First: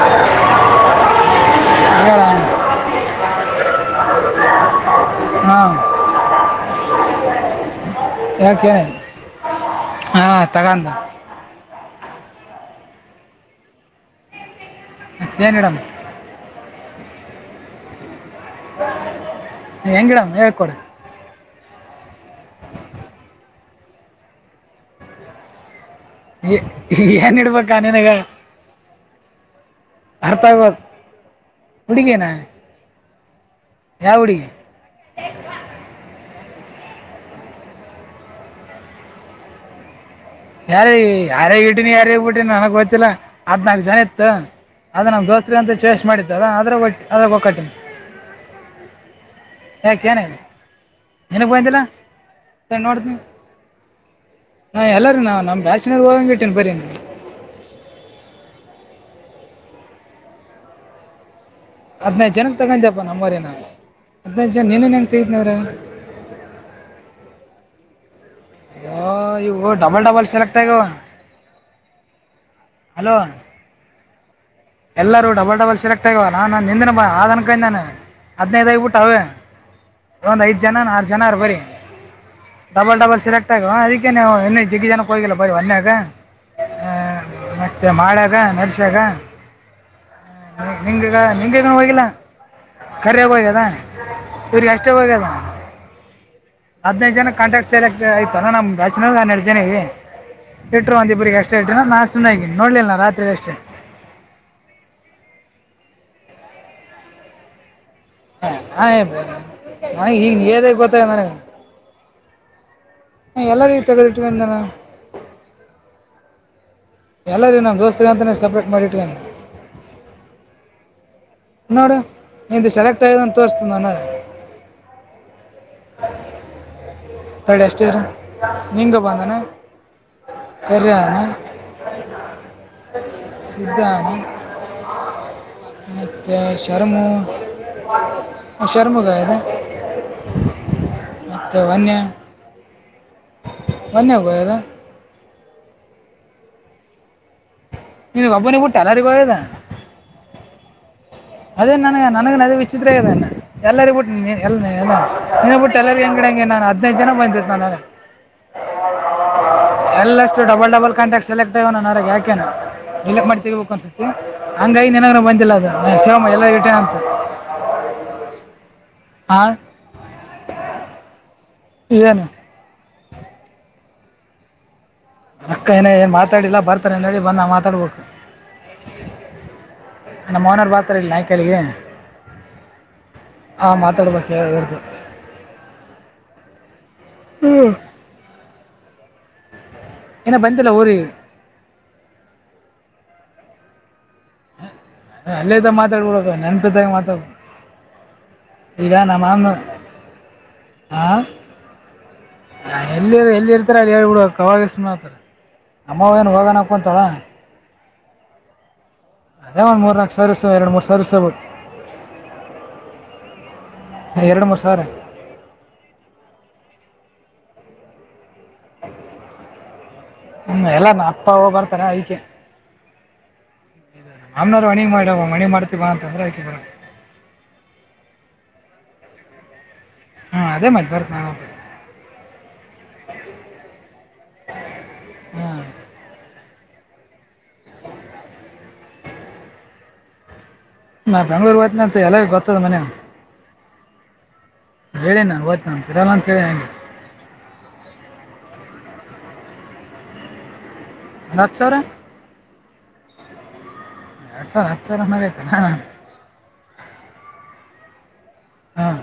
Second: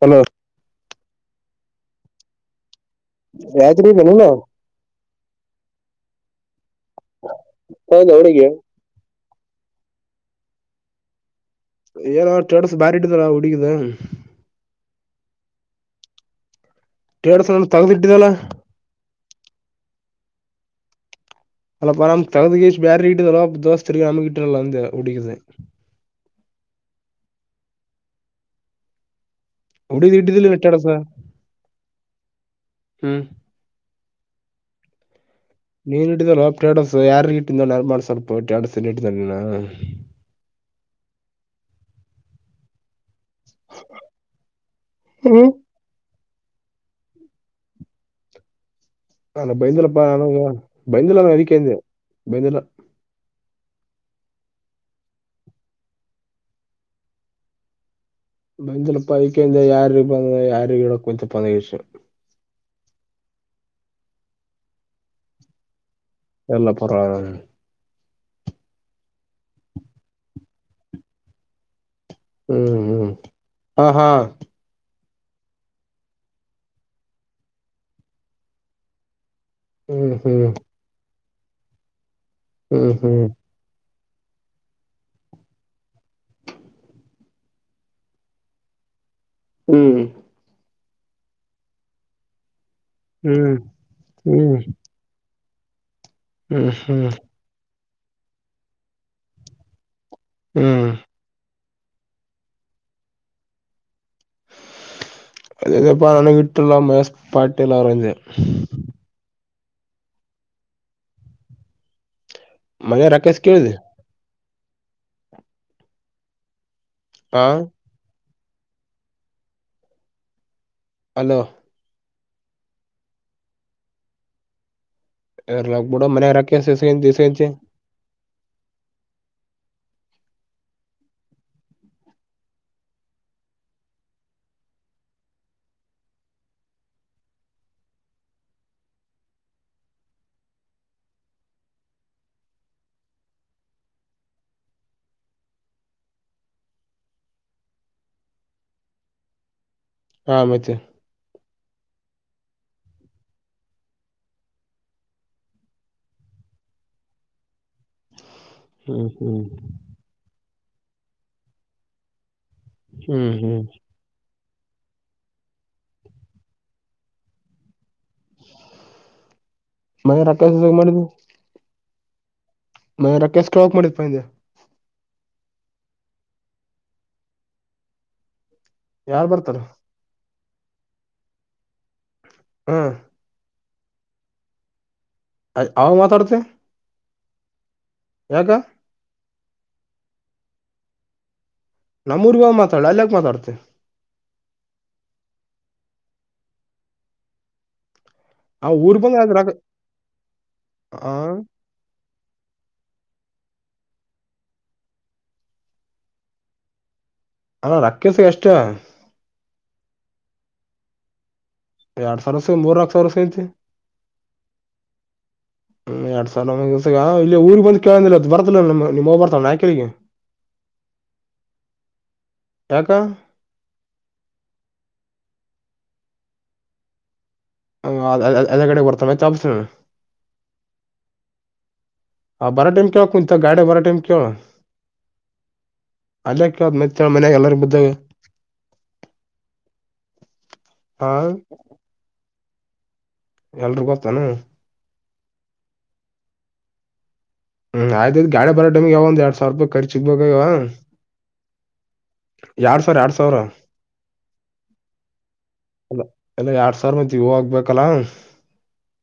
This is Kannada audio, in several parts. ಹಲೋ. [inaudible] ವತರಿ ಬನ ನ [inaudible] ಹಾ. ಹೋದ್ಲಾ ಹುಡುಗಿ. ಹಾ ತಗಂದ. ಏನ ಅಣ ಟೇಟ್ ಸ್ ಬಾರಿ ಇಟ್ಟಿದಿ ಅಲಾ ಹುಡುಗಿದ. ಏನಿಡಂ. ಟೇಟಸ್ ನಂದು ತಗ್ದಿಟ್ಟಿದಲ್ಲ. ಹೆಂಗಿಡಂ ಹೇಳ್ಕೊಡು. ಅಲ್ಲಪ್ಪ ನಮ್ ತಗದುಗೆಸಿ ಬೇರಗ ಬ್ಯಾರೆ ಕಿಟ್ಟಿದನಪ್ಪ ದೋಸ್ತ್ರಿಗೆ ನಮಗೆ ಇಟ್ಟಿಲ್ಲಲ ಅಂದ ಹುಡುಗಿದು. ಹೇ ಎನ್ ಇಡುಬೇಕ ನಿನಗ. ಹುಡುಗಿದ ಅರ್ಥ ಇಟ್ಟಿದಿಲ್ಲ ಅಗವಲ್ತು ಟೇಡಸ ಹುಡುಗಿನ. ಹ್ಮ್. ಯಾವ್ ಹುಡುಗಿ. ನೀನ್ ಇಟ್ಟಿದಲಪೋ ಟೆಡಸು ಯಾರರಿಗೆ ಇಟ್ಟಿದಲ ನೆನಪ ಮಾಡ ಸ್ವಲ್ಪ ಟೇಡಸ ಹಿಟ್ಟಿದ ನೀನ. ಹೇ ಯಾರ ಯಾರೇಗೆ ಇಟ್ಟಿನಿ ಯಾರರಿಗೆ ಬಿಟ್ಟೀನಿ ನನಗ್ ಗೊತ್ತಿಲ್ಲ. ಹದ್ನಾಾಲ್ಕು ಜನ ಇತ್ತು ಅದು ನಮ್ಮ ಹ್ಮ್ ದೋಸ್ತ್ ಅಂತ ಚೇಸ್ ಮಾಡಿ. ಅ ಅದರಟ್ಟ ಅದರ ಒಕ್ಕಟನ್. ನನಗ ಬಂದಿಲ್ಲಪ್ಪ ನನಗೂ ಬಂದಿಲ್ಲ ನನಗ ನಿನಗೆ ಅದಿಕೆ ಅಂದೆ ಬಂದಿಲ್ಲ ಬಂದಿಲ್ಲ. [inaudible] ಸರಿ ನೋಡ್ತೀನಿ ನಾ ಎಲ್ಲಾ ರೀ, ನಾ ನಮ್ ಬ್ಯಾಚನರಿಗೆ ಹೋಗಂಗ ಇಟ್ಟಿನಿ ಬರಿ? ಬಂದಿಲ್ಲಪ್ಪ, ಅದಿಕ್ಕೆ ಅಂದೆ ಯಾರಿಗ ಬಂದದ ಯಾರಿಗ ಇಡಕ ಗೊತ್ತಿಲ್ಲ. ಹದಿನೈದು ಜನದ್ದ ತಗೊಂಡ್ಯಪ್ಪ ನಂಬರ ನೀನು, ಹದಿನೈದು ಜನದ್ದ ನೀನೆ ನೆನಪು ತೆಗೀತೀನಿ ಅಂದ್ರ? ಇಲ್ಲ ಪರ್ವಾಗಿಲ್ಲ. ಹಾ ಇವು ಡಬಲ್ ಡಬಲ್ ಸೆಲೆಕ್ಟ್ ಆಗ್ಯಾವ. ಹ್ಮ್ ಹ್ಮ್, ಹ ಹಾ. ಎಲ್ಲರೂ ಡಬಲ್ ಡಬಲ್ ಸಿಲೆಕ್ಟ್ ಆಗ್ಯಾವ, ನಾನ ನಿಂದುನು ಪಾ ಅದೇನ್ ಅನ್ಕೊಂಡೆ ಹದಿನೈದ ಆಗ್ಬಿಟ್ಟಾವ ಅವೆ. ಹ್ಮ್ ಒಂದ್ ಹ್ಮ್ ಐದ್ ಜನರ ಆರು ಜನರ ಬರಿ ಹ್ಮ್ ಡಬಲ್ ಡಬಲ್ ಹ್ಮ್ ಸೆಲೆಕ್ಟ್ ಆಗ್ಯಾವ ಅದಕ್ಕೆ. ದಕ್ಕೆ ನಾವು ಇನ್ನ ಜಗ್ಗೆ ಜನಕ್ಕೆ ಹೋಗಿಲ್ಲ ಬರಿ ಒನ್ಯಾಗ ಆ. ಮತ್ತೆ ಮಾಳ್ಯಾಗ ನರ್ಶ್ಯಾಗ. ಹ್ಮ್. ನಿಂಗಗ ನಿಂಗನು ಹೋಗಿಲ್ಲ. ಕರ್ಯಗ ಹ್ಮ್ ಹೋಗ್ಯದ ಹ್ಮ್ ಇವ್ರಿಗೆ ಅಷ್ಟೆ ಹೋಗ್ಯದ. ಹ್ಮ್ ಹ್ಮ್ ಹದಿನೈದು ಜನ ಕಾಂಟ್ರಾಕ್ಟ್ ಸೆಲೆಕ್ಟ್ ಆಯ್ತಲ್ಲಾ ನಮ್ಮ ಬ್ಯಾಚಿನಾಗ ಹನ್ನೆರಡು ಜನ ಇವಿ. ಹ್ಮ್ ಇಟ್ರ ಒಂದ ಇಬ್ಬರಿಗೆ ಅಷ್ಟೇ ಇರ್ತೀನಿ ನಾನು ಸುಮ್ಮನೆ ಆಗಿನಿ ನೋಡ್ಲಿಲ್ಲ ನ ರಾತ್ರಿಲಿ ಅಷ್ಟೇ. ಅದೇ ಅದೇ ಪಾ ನನಗೆಟ್ಟಲ್ಲ ಮಹೇಶ್ ಪಾಟೀಲ್ ಅವರು ಅಂದೆ. ಹ ಹ ನನಗ ಈಗ ನೀ ಹೇಳಿದಾಗ ಗೊತ್ತಾಗ್ಯದ ನನಗೆ. ಮನೆ ರಾಕೇಶ್ ಹ ಕೇಳಿದೆ ಎಲ್ಲಾರೀಗ ತಗದಿಟ್ಟಿನೀ ಅಂದ್ನಲ. ಹಾ ಎಲ್ಲಾರಿಗಿ ನಮ್ಮ ದೋಸ್ತ್ರ ಅಂತಾನೇ ಸಪ್ರೇಟ್ ಮಾಡಿ ಇಟ್ಗಂಡಿನಿ. ಅಲೋ ನೋಡು ನಿಂದು ಸೆಲೆಕ್ಟ್ ಆಗ್ಯದಂತ ತೋರಸ್ತಾದ ನನ್ನದ್ರಾಗ. ಇರಲಿ ಬುಡೋ ಮನೆಗ ರೊಕ್ಕ ಎಸೆ? [inaudible] ತಡಿ ಅಷ್ಟೇ ಇರು ನಿಂಗ ಬಂದಾನ. ಕರ್ಯ ಅನಾ. ಸಧಾ. ಅತ್ತ ಶರ್ಮ ಶರ್ಮ ಗಾಯಿದೆ. [inaudible] ಮತ್ತ ಒನ್ನೆ. [unintelligible] ನಿನ್ನ ಒಬ್ಬನೀಗ ಬಿಟ್ಟ ಎಲ್ಲರಿಗೂ ಹೋಗ್ಯದ. ಹಾ ಮತ್ತೆ. ಅದೇ ನನಗ ನನಗನು ಅದೆ ವಿಚಿತ್ರ ಆಗ್ಯಾದ ಎಲ್ಲರಿಗ ಬಿಟ್ಟ, ನಿನಗ ಬಿಟ್ಟ ಎಲ್ಲರಿಗ ಹೆಂಗ ಇಡಂಗಿನಿ. ನಾನು ಹದಿನೈದು ಜನ ಬಂದಿದ್ದ ನಾನು. ಹ್ಮ್ ಹ್ಮ್! ಎಲ್ಲಷ್ಟು ಡಬಲ್ ಡಬಲ್ ಕಾಂಟ್ಯಾಕ್ಟ್ ಸೆಲೆಕ್ಟ್ ಆಗ್ಯಾವ ನನ್ನದರಾಗ ಯಾಕೇನು ಡಿಲೀಟ್ ಹ್ಮ್ ಮಾಡಿ ಹ್ಮ್ ತಗಿಬೇಕು ಒಂದಸತಿ ಹಂಗಾಗಿ ನಿನಗನೂ ಬಂದಿಲ್ಲ ಅದು ಸೇಮ್ ಎಲ್ಲರಿಗು ಇಟ್ಟಿನಿ ಅಂತ. ಹಾ ಮಯ ರೊಕ್ಕ ಏಸು ಜಮಾ ಮಾಡಿದಿ? ಏನು? ಮಯ ರೊಕ್ಕ ಎಷ್ಟು ಕೊಡಬೇಕು ಮಾಡಿದ ಪಾ ಅಂದೆ? ಅಕ್ಕ ಏನ ಏನು ಮಾತಾಡಿಲ್ಲ ಬರ್ತಾರೆ ಅಂತೇಳಿ ಬಂದು ನಾವು ಮಾತಾಡ್ಬೇಕು. ಯಾರ್ ಬರ್ತಾರ? ನಮ್ಮ ಓನರ್ ಬರ್ತಾರ ಇಲ್ಲಿ ನಾಯ್ಕಳಿಗೆ. ಹ್ಮ್. ಹಾ ಮಾತಾಡಬೇಕ [unintelligible] ಅಲ್ಲಿ ಹಾವು ಮಾತಾಡುತ್ತೆ? ಯಾಕ? ಇನಾ ಬಂದಿಲ್ಲ ಊರಿಗೆ. ನಮ್ಮೂರಿಗೆ ಹೋಗಿ ಮಾತಾಡು, ಅಲ್ಲಿ ಯಾಕ ಮಾತಾಡ್ತಿ? ಅಲ್ಲೇ ಇದ್ದಾಗ ಮಾತಾಡಿ ಬಿಡ್ಬೇಕು, ನೆನಪಿದ್ದಾಗ ಮಾತಾಡ್ಬೇಕು. ಆ ಇದು ಊರ್ ನಮ್ಮ ಬಂದ ಮಾಮನ ರಾಕ ಊರು. ಹಾ? ಆ ಎಲ್ಲಿ ಎಲ್ಲಿ ಇರ್ತಾರೆ ಅಲ್ಲಿ ಹೇಳ್ಬಿಡುುವ ಕವಾಗಸತಾರೆ ಅಮ್ಮವ ಏನು ಹೋಗೋಣಕ್ಕೊತಾಳ ಅಣ ರಾಕ್ಷಸ ಎಷ್ಟ ಅದೇ ಒಂದ್ ಮೂರ್ ನಾಕಕ್ ಸರ್ಸ ಎರಡು ಮೂ ಸರ್ಸ ಬು ಎರಡ್ ಸಾವಿರಸ ಮೂರ್ನಾಕ ಸಾವಿರಸ ಐತಿ ಎರಡು ಮೂರು ಸಾವಿರ ಹ್ಮ ಆ ಸಾಲ ಮ ಇಲ್ಲಿ ಊರಿಗೆಗ್ ಬಂದು ಕೇಳಿಲ್ಲ ಅದು ಬರ್ದಲ್ಲ ನಮ್ಮಮ್ ಹ್ ಬರ್ತಾವೆ ನಾ್ ಕಳಿಗೆ ಹ್ಮ ಎಲ್ಲ ನ ಅಪ್ಪ ಹೋಗ ಬರ್ತಾರ ಅಯಕ್ಕೆ ಯಾಕ ನಮ್ನವರು ಮಣಿಗ್ ಮಾಡ್ಯವ ಮಣಿ ಮಾಡ್ತೀವಾ ಅಂತಂದ್ರೆ ಆಯತ ಬರ ಹ ಎಲ್ಲ ಕಡೆ ಕೊಡ್ತ ಚಾ ಹಾ ಅದೇ ಮನೆಪರತ್ ಹ ಬಾರಟೈಮ ಕವ ಕುಂಂತ ಗಾಡ ಬರಟೈಮ ಕವ ಹ್ಮ್ ಅಲ್ಲ ಮ ಚ ಮನೆ ಎಲ್ಲ ಬ ನಾ ಬೆಂಗ್ಳೂರ್ ಹೋಯ್ತನ ಅಂತ ಎಲ್ಲಗ ಗೊತ್ತದ ಮನ ಎಲ್ರುೂ ಗೊತ್ತಾನ ಹೇಳಿ ನಾನು ಓ್ತ ನಂತೀರಲ್ಲ ಅಂತೇಳಿ ನಂಗೆ ಹ್ಮ್ಯ್ತ್ ಗಾಡಿ ಬೋ ಮಗೆಾವ ಒಂದ ಎರಡ್ ಸಾವಿರ ರಪಾಯ ಖರ್ಚುಗ್ಬಬೇಕವ ನತ್ತು ಸರ್ ಎರಡ್ ಸಾವಿರ ಎರಡ್ ಸಾವಿರ ಎರಡು ಸಾವಿರ ಹತ್ತು ಸಾವಿರ ಮೇಲೆ ಐತೆ ನಾನು ಅ ಎಲ್ಲ ಎರಡ್ ಸಾವಿರ ಮತಿ ಹಗ್ಬೇಕಲ್ಲ ಹಾಂ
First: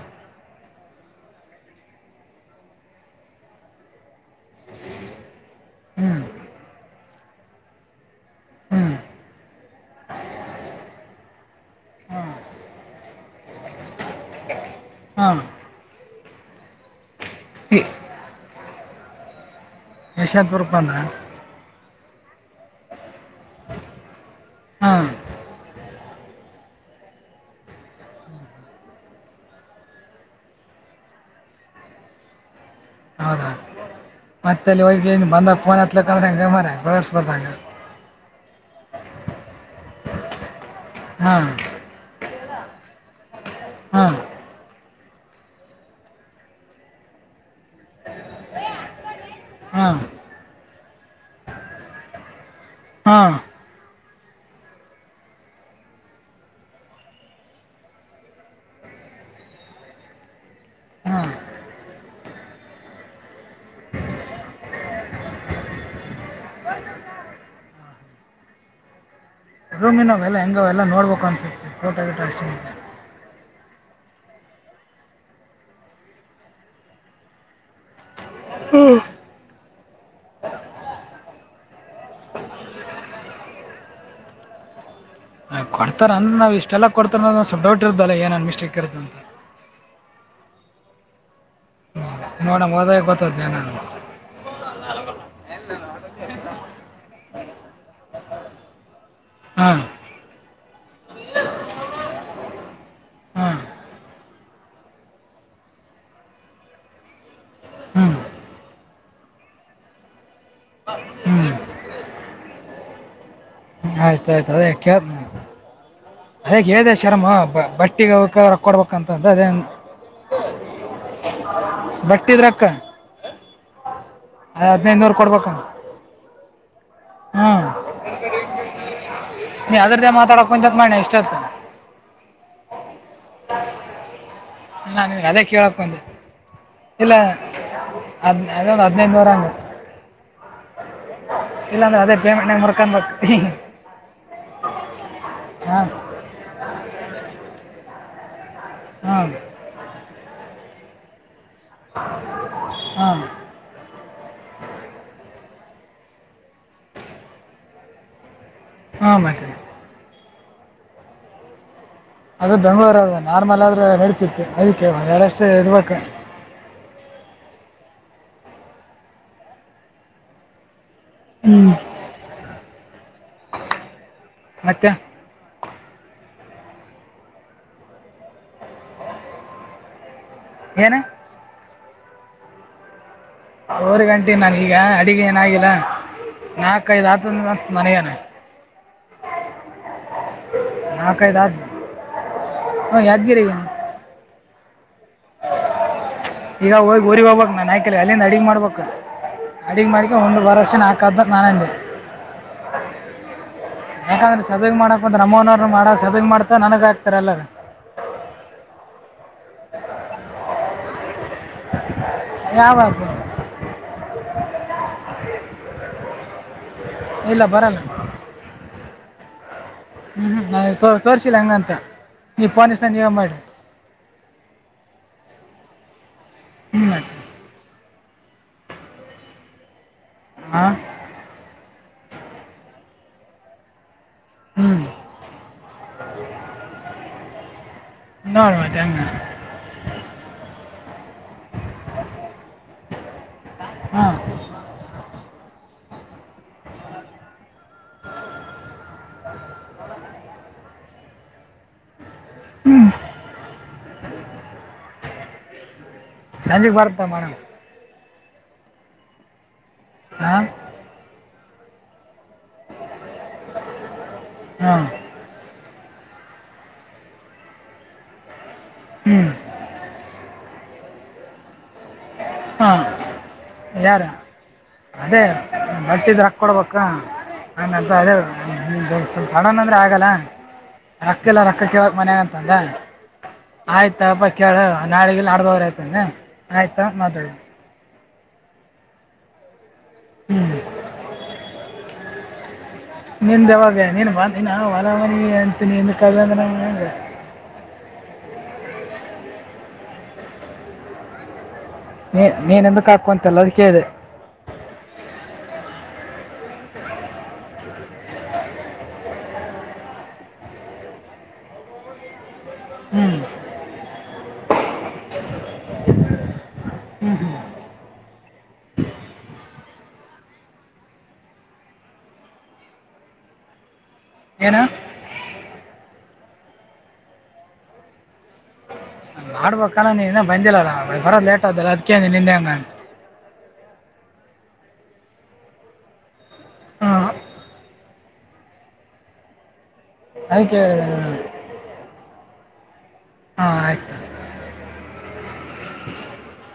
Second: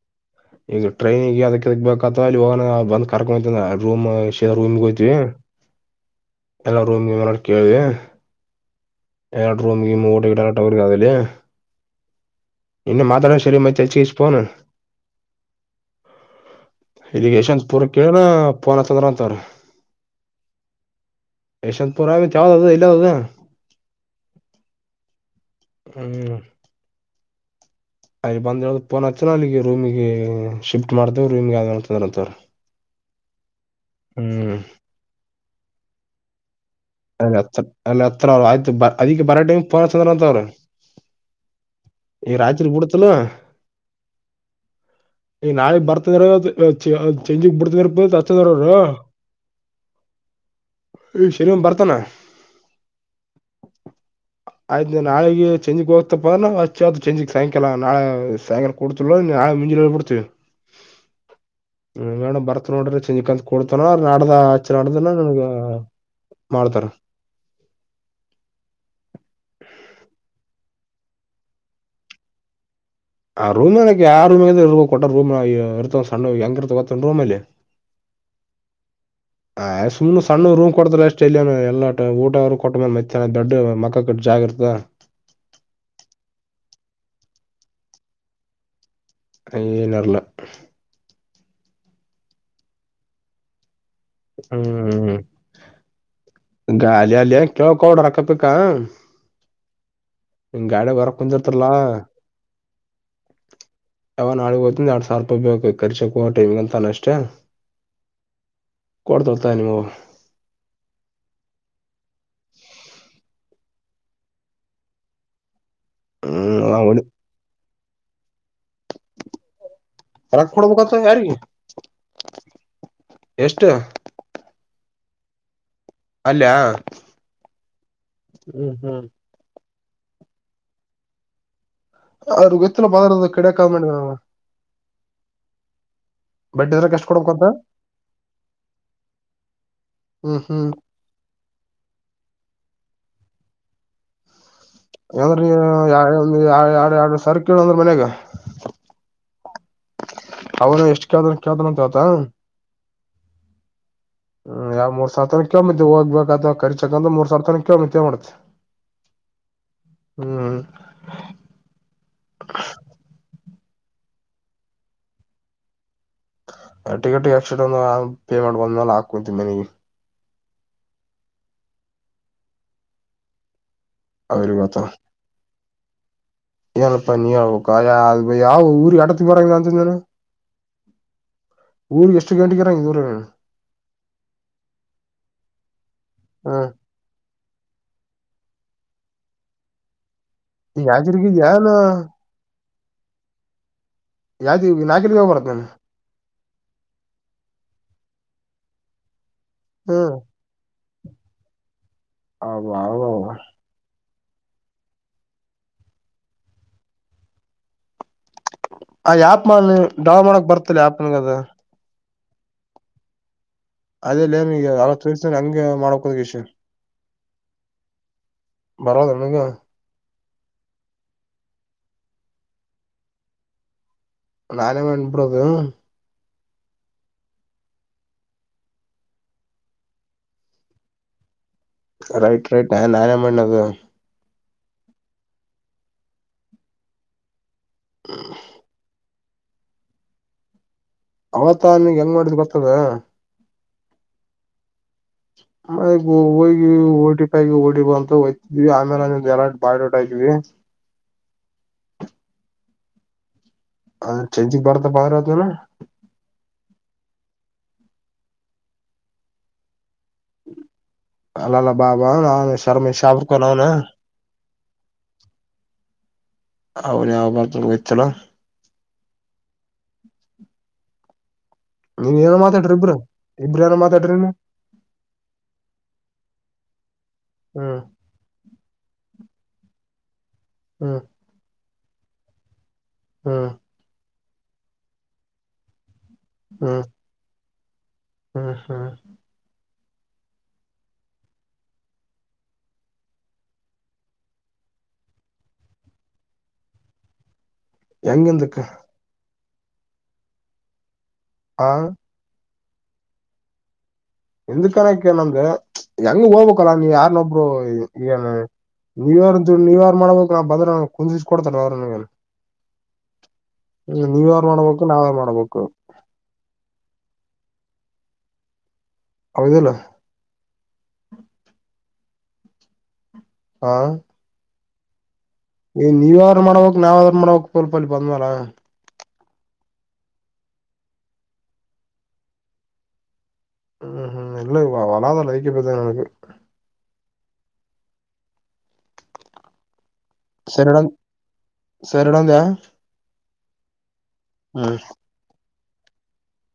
ಇದು ಟ್ರೈನ್ಿಗೆ ಅದಕ್ಕೆ ಬೇಕತ್ ಇಲ್ಲಿ ಹೋಗ ಬಂದ್ ಕರ್ಕೊ ರೂಮ್ ಕೆಲ್ಲ ರೂಮ್ಗೆ ಹೋಯ್ತಿವಿ ಹ್ಞೂ ಎಲ್ಲ ರೂಮ್ಗೆಡ್ ಕೇಳವಿ ಹ್ಞೂ ಎರಡು ರೂಮ್ಿಗೆ ಮೂಟ ಗ ಎರಡು ಟವರ್ಗದುಲ್ಲ ಹಾ ಮಾತಾ ನ ಶರ ಚೆಚೀ ಸ್್ಫೋ ಹ ಇರಿಗೇೇಶನ್ ಪೂರ ಕೇಳನ ಪೋನ ಅಚ್ಚದ್ರಂತ ಅವ್ರು ಇಸಮ್ ಪುರಕ್ಕೆ ಬಂದ್ರ ಹೌದು [unintelligible] ವಾಗ ಹಾ ಹ್ಮ್ ಅಲ್ಲಿ ಬಂದ ಈಳ್ದ ಫೋನ್ ಹಚ್ಚನ ಅಲ್ಲಿಗೆ ರೂಮಗ ಶಿಫ್ಟ್ ಮಾಡ್ತೇವ ರೂಮಗೆ [unintelligible] ಫೋನ್ ಅಚ್ಚವರ ಹೌದ ಮತ್ತೆ ಅಲ್ಲಿ ಹೋಗಗ ಏನ್ ಬಂದಾಗ ಫೋನ್ ಹತ್ಲಕ್ ಅಂದ್ರೆ ಹಂಗಗೆ ಮರ ಅತ್ ಅತ್ ಅಲ್ಲಿದ ಬರ ಟೈಮಿಂಗೆ ಫೋನ್ ಅಚ್ಚ ಯಾರ್ [unintelligible] ಹಾ ಈ ರಾತ್ರಿ ಬಿಡ್ತೀಯ ಇಲ್ಲ ಹ್ಮ ಈ ನಾಳಿಗ್ ಬರ್ತಂದ್ರ ಚೆ ಚೇಂಜಿಗ್ ಬಿಡ್ತ [unintelligible] ತತ್ತು ತರರು [unintelligible] ಸರಿ ಬರ್ತ. ಹಾ. ಆಯ್ತ ನಾಳೆಗೆ ಚಂಜಿಗೆ ಹೋಗ್ತಪ್ಪ ವ ಚಂಜಿಗೆ ಸಾಯಂಕಾಲ ನಾಳೆ ಸಾಯಕಾಲ ಕೊಡ್ತನಾ. ನಾಳೆ ಮುಂಜಾನೆ ಹೋಗ್ಬಿಡ್ತಿವಿ ಹಾ. ನೇಡಮ್ ಬರ್ತ್ ನೋಡ್ರಿ ಚನ್ ಕಂತತ್ ಕೊಡ್ತಾನ ನಾಡ್ದ ಹಚ್ಚ ನಡ್ದನ ನಮಗ ಹ [unintelligible] [inaudible] ರೂಮಿನ ಅವಲ್ಲ ಹೆಂಗ ಅವೆಲ್ಲ ನೋಡ್ಬೇಕು ಅನ್ಸುತ್ತೆ ಫೋಟೋ ಗಿಟಾ ತೆಗಿಸ್ಕೊಂಡು ಆ ರೂಮನಕ್ ಯ ಆ ರೂಮ ಇರ್ ಕೊಟ್ಟ್ರ ರೂಮ್ ಇರ್ತವ ಸಣ್ಣ ಹೆಂಗ ಇರ್ತತ ರೂಮ್ ಅಲ್ಲಿ [inaudible] ಹ್ಮ್ ಆ ಸುಮ್ಮೆ ಸಣ್ಣ ರೂಮ್ ಕೊಡ್ತಲ್ಲ ಅಷ್ಟ ಇಲ್ಲಿಯನು ಎಲ್ಲಾ ಊಟ ಅವರು ಕೊಟ್ಟ ಮೇನ್ ಮತ್ತ್ಯಾಹನ ದೊಡ್ ಮಕ್ಕ ಕಟ್ಟ ಜಾಗ ಇರ್ತದ ಹ [inaudible] ಹ ಕೊಡ್ತಾರೆಂದ್ರ ನವು ಇಷ್ಟೆಲ್ಲ ಕೊಡ್ತಾರ ಅದ್ರ ಸ್ವಲ್ವ ಡೌಟ್ ಇರ್ದಲ್ಲ ಏನುನ್ಮಿಸ್ಟೇಕ್ ಇರುತ್ತ ಅಂತ ಗೇನಿರಲ್ಲ ನೋಡಮ್ಮ ಓದಕ್ಕೆ ಗೊತ್ತಾಗ್ತಿದೆ ಏನೆಂಬದೂ ಹ್ಮ್ ಗಾಲಲ್ಲಿ ಕೇಳಕ್ಕೆ ಹೋಗ್ಬೇಡ ರಕ್ಕಪಿಕಾ ಹಾ ನಿನ್ ಗಾಡಗ್ ಹೊರಗ್ ಕುಂದರ್ತರ್ಲ ಹಾಂ ಯಾವನ್ ನಾಡ್ಗ್ ಹೋತಿನ್ ಎರಡ್ ಸಾವಿರ್ ರೂಪಾಯಿ ಬೇಕ್ ಟೈಮ್ಗೆ ಖರ್ಚು ಗ್ ಅಂತನೆ ಅಷ್ಟೇ. ಹ್ಞೂ ಕೊಡತತ ಅನುಮೋ ಹ್ಞೂ ಆಯ್ತ ಆಯ್ತು ಅದೇ ಕಳೆತೀನಿ ಹ್ಮ್ ಅದ ನಾವ್ ಹೇಳ ಹೊಡಿ- ಶರ್ಮ ಬಟ್ಟಿಗೆ ಅವ್ರ್ ರೊಕ್ಕ ಕೊಡ್ಬೇಕಂತ ಅದೇನ್ ರೊಕ್ಕ ಕೊಡ್ಬೇಕಂತ ಯಾರಿಗೆ ಬಟ್ಟಿದ್ರಕ್ಕ ಎಷ್ಟು ಹದ್ನೈದುನೂರು ಕೊಡ್ಬೇಕ- ಅಲ್ಯ ಹ್ಮ್ ಹ್ಮ್ ನೀ ಅದ್ರ್ದ ಮಾತಾಡಕಂತತ್ ಮಾಡಣ ಇಷ್ಟತು ಆದ್ರ ಗೊತ್ತಲ ಬದ್ರ [unintelligible] ಕಡಕ್ ಮಾಡ [unintelligible] ನನ್ ಅದೇ ಕೇಳಕ್ ಬಂದೆ. ಬಡ್ಡಿ ಇದ್ರಾಗ ಎಷ್ಟು ಇಲ್ಲ ಕೊಡ್ಬೇಕಂತ ಅದ ಅಂದು ಹದಿನೈದು ವರಾಂಗ ಹ್ಮ್ ಹ್ಮ್ ಇಲ್ಲಾಂದ್ರೆ ಅದೇ ಪೇಮೆಂಟ್ ಮರ್ಕೊಂಡ್ ಬೇಕ್ ಇಮ್ಹ ಏಂದ್ರ ಹಾಂ ಎಡ್ ಎಡ್ ಎರಡುವೆರೆ ಸಾವರ್ರ್ಕೇಳ ಅಂದ್ರ ಮನ್ಯಾಗ ಹ್ಮ ಅವನು ಎಷ್ಟಕಾದ್ರ ಹಾ ಹ್ಮ್ ಯಾವ್ ಮೂರ್ ಸಾವಿರ ತನಕ್ಕೆ ಕಮ್ಮಿ ಹೋಗಬೇಕ ಅ ಕರಿಚಕಂದ್ರ ಮೂರ್ ಸಾವರ ತನಕ ಕಮಿ ಮಾಡ್ತ್ತೆ ಹಾ ಮಾತ್ರಿ ಹ್ಮ್ ಅದು ಬೆಂಗ್ಗಳೂರು ಅದ ನಾರ್ಮಲ್ ಆದ್ರೆ ನಡೀತಿತ್ತು ಅದಕ್ಕೆ ಒಂದ ಎಡಷ್ಟು ಇರ್ಬೇಕು ಟಿಕೆಟ್ ಎಕ್ಸ್ ಪೇ ಮಾಡ ಬಂದ ಮೇಲೆ ಹಾಕೊಂತೀ ಮನೆಗೆ ಹ್ಮ್ ಅವರು ಮತ್ತ ಮತ್ತೆ ಏನಪ್ಪ ನೀ ಅ ಯಾವ ಊರಿಗೆ ಇಡ ಬಾರ ಅಂತಂದನ ಏನೆ ಊರಿಗೆಗ್ ಎಷ್ಟು ಗಂಟಗರಂಗ ಇಊರ ಅವರು ಗಂಟೆ ನಾನ ಈಗ ಅಡಿಗೆ ಏನಾಗಿಿಲ್ಲ ಹ್ಮ್ ನಾಲ್ಕೈಐದು ಆತ ಮನೆಯನೆ ಯಾಚರ್ಕಿದಯ ನಾ ಹ ಯಾದಗಿರಿಮ್ಮ ಯಾವ್ದ ನಾಲ್ಕೆ ಬರತ್ತ ನಾನು ಈಗ ಹೋಗಿ ಊರಿಗೆ ಹೋಗ್ಬೇಕು ನಾನನ್ ಆಯಕ ಅಲ್ಲಿಂದ ಅಡಗ್ ಮಾಡ್ಬೇಕು ಅಡಿಗ್ ಮಾಡಕ ಹ್ಮ್ ಒಂದ ಬಾರ ವರ್ಷಾ ಕಬ್ಲ ನಾರಾಯಣು ಹಬ ಹ ಯಾಕಂದ್ರೆ ಸದಂಗ ಮಾಡಕ ಬಂದ ನಮವನವರು ಮಾಡ ಸದಂಗ್ ಮಾಡ್ತ ನನಗ ಆಾಕ್ತಾರೆ ಎಲ್ಲರು ಆ ಆ್ಯಪ್ ಮ ಡ್ರಾ ಮಾಡಕ್ ಬರ್ತ ಆ್ಯಪ್ನಗ ಅದು ರಾವಬ ಅದೇಲ್ಲಮ್ ಈಗ ಅವ ತಿಸ ಹಂಗೆ ಮಾಡ್ಕ್ಂದಷ ಇಲ್ಲ ಬರಲ್ಲ ಬರದಣಗ ಹ್ಞೂ ಹ್ಞೂ ನ ತ ತೋರಿಸಿಲ್ಲ ಹಂಗ ಅಂತ ನೀವು ಪಫನೀಸ ನೀೋಗ ಮಾಡಿ ನಳೆ ಮಾಡ ಅನ್ಬಡೋದು ಹ ರೈಟ್ ರೈಟ್ ಆ ನನ್ಮ್ಮ್ಣದು ಹ್ಮ್ ನಾಡ್ುವ ಅವತ ನಿಂಂಗ ಹೆಂಗ್ ಮಾಡಿದ್ ಗೊತ್ತದ ಹಾ ಮ ಹೋಗಿ ಓಡಿಪಾಯ ಓಡಿಬ ಅಂತ ಹೋಗಯ್ತಿದ್ವಿ ಆಮ ಆ ನ ಎಲ್ಲ ಬಾೋಟ ಆಐ್ವಿ ಹ್ಮ್ ಅದ ಚೆಂಜಿಕ್ ಬರ್ತ ಬದ್ರ ಅದುನ ಸಂಜೆೆಗೆ ಬರ್ತ ಮೇಡಮ್ ಹ ಅಲ್ಲಲ್ಲ ಬಾಬಾ ನ ಶರ್ಮ ಶಪರ್ಕ ನ ಅವ ಹಾಂ ಅವರಿ ಯಾವ ಗಲ್ಲ ಹ್ಮ್ ನೀವ ಏನೋ ಮಾತಾಡ್ರಿ ಹಾಂ ಇಬರು ಇಬ್್ರ ಏನೋ ಯಾರು ಮಾತಾಡ್ರಿ ನೀನು ಅದೇ ಬಟ್ಟಿದ ರೊಕ್ಕ ಕೊಡ್ಬೇಕು ಹ್ಮ್ ಹಂಗಂತ ಅದೇೋಸ ಅಂದು ಸಡನ್ ಅಂದರೆೆ ಆಗಲ್ಲ ಹ್ಮ್ ರೊಕ್ಕ ಎಲ್ಲ ರೊಕ್ಕ ಕೇಳೋಕ್ ಮನ್ಯಾಗ ಅಂತಂದ ಹ್ಮ್ ಆಯ್ತಪಾ ಕೇಳ ನಾಡಿಗೆಲ್ ಆಡ್ದವರ ಆಯತಾನ ಹ್ಮ್ ಆಯ್ತಾ ಮಾತಾಡ ಹ್ಮ್ ಹ್ಮ್ ಹ್ಮ್ ನಿಂದಾವಾಗ ನೀನ್ ಬಂದಾ ಹೊಲ ಮನಿ ಅಂತ ಕಂದ ನ ಹೆಂಗ ಹಿಂದಕ್ ಆ ನೀ ನೀನ್ ಎಂದಕ್ಕ ಹಾಕ್ಕೋ ಅಂತಲ್ಲ ಅದಕ್ಕೆದ ಎಿಂದ್ ಕನಕ್ಕ ಏನಂದ ಹೆಂಗ ಹೋಗ್ಬೇಕಲ್ಲ ನೀ ಯಾರ್ನ್ನೊಬ್ರು ಏನ್ ನ್ೂ ಇರ್ ನ್ಯೂ ಇಯರ್ ಮಾಡ್ಬೇಕು ನಾ ಬ್ರ ಕುುದಿಸ ಕೊಡ್ತಾರೆ ಅವ್ರ ಇ ಹ್ಞೂ ನ್ಯೂ ಇರ್ ಮಾಡ್ಬೇಕು ನಾವರ್ ಮಾಡ್ಬೇಕು ಹ್ಮ್, ಹ್ಮ್. [unintelligible] ಹೌದುವಾಲ್ಲಾ. [unintelligible] ಹಾ. [inaudible] ಏನು. [unintelligible] ನೀವ್ಯಾರು, ಮಾಡಬೇಕು, ನಾವುಯರುಮಡಬೇಕ್ಕು, ಗ್ರೂಪಲ್ಲಿಬಂಧುವಲ್ಲ. [inaudible] ಮಾಡುಬೆಕ್ಕುಕಾನ, ನೀನು ಬಂದಿಲ್ಲಲ್ಲ ಬರ ಲೇಟ್, ಅದುಕ್ಕೆ, ಅದ್ಕಿನಿಂಗೂ, ಹಂಗು. [unintelligible] ಹ್ಮ್, ಹ್ಮ್, ನೆನ್ನೆ, ಹೊಲಅಧ್ಯಲ್ಲ, ಹೈಕ್ಕಿಬಜೆರ್, ಆಯ್ತೇಅಲ್ಲಾ. [unintelligible] ಹಾ. [unintelligible] ಅದಕ್ಕೆ ಸಾರಿಡ್ಡು, ಹೇಳಿದೆ ನಾನು ಸರುಡ್ಯನುಧಯ. [inaudible] ಹಾ, ಆಯ್ತು! [unintelligible] [unintelligible] [inaudible]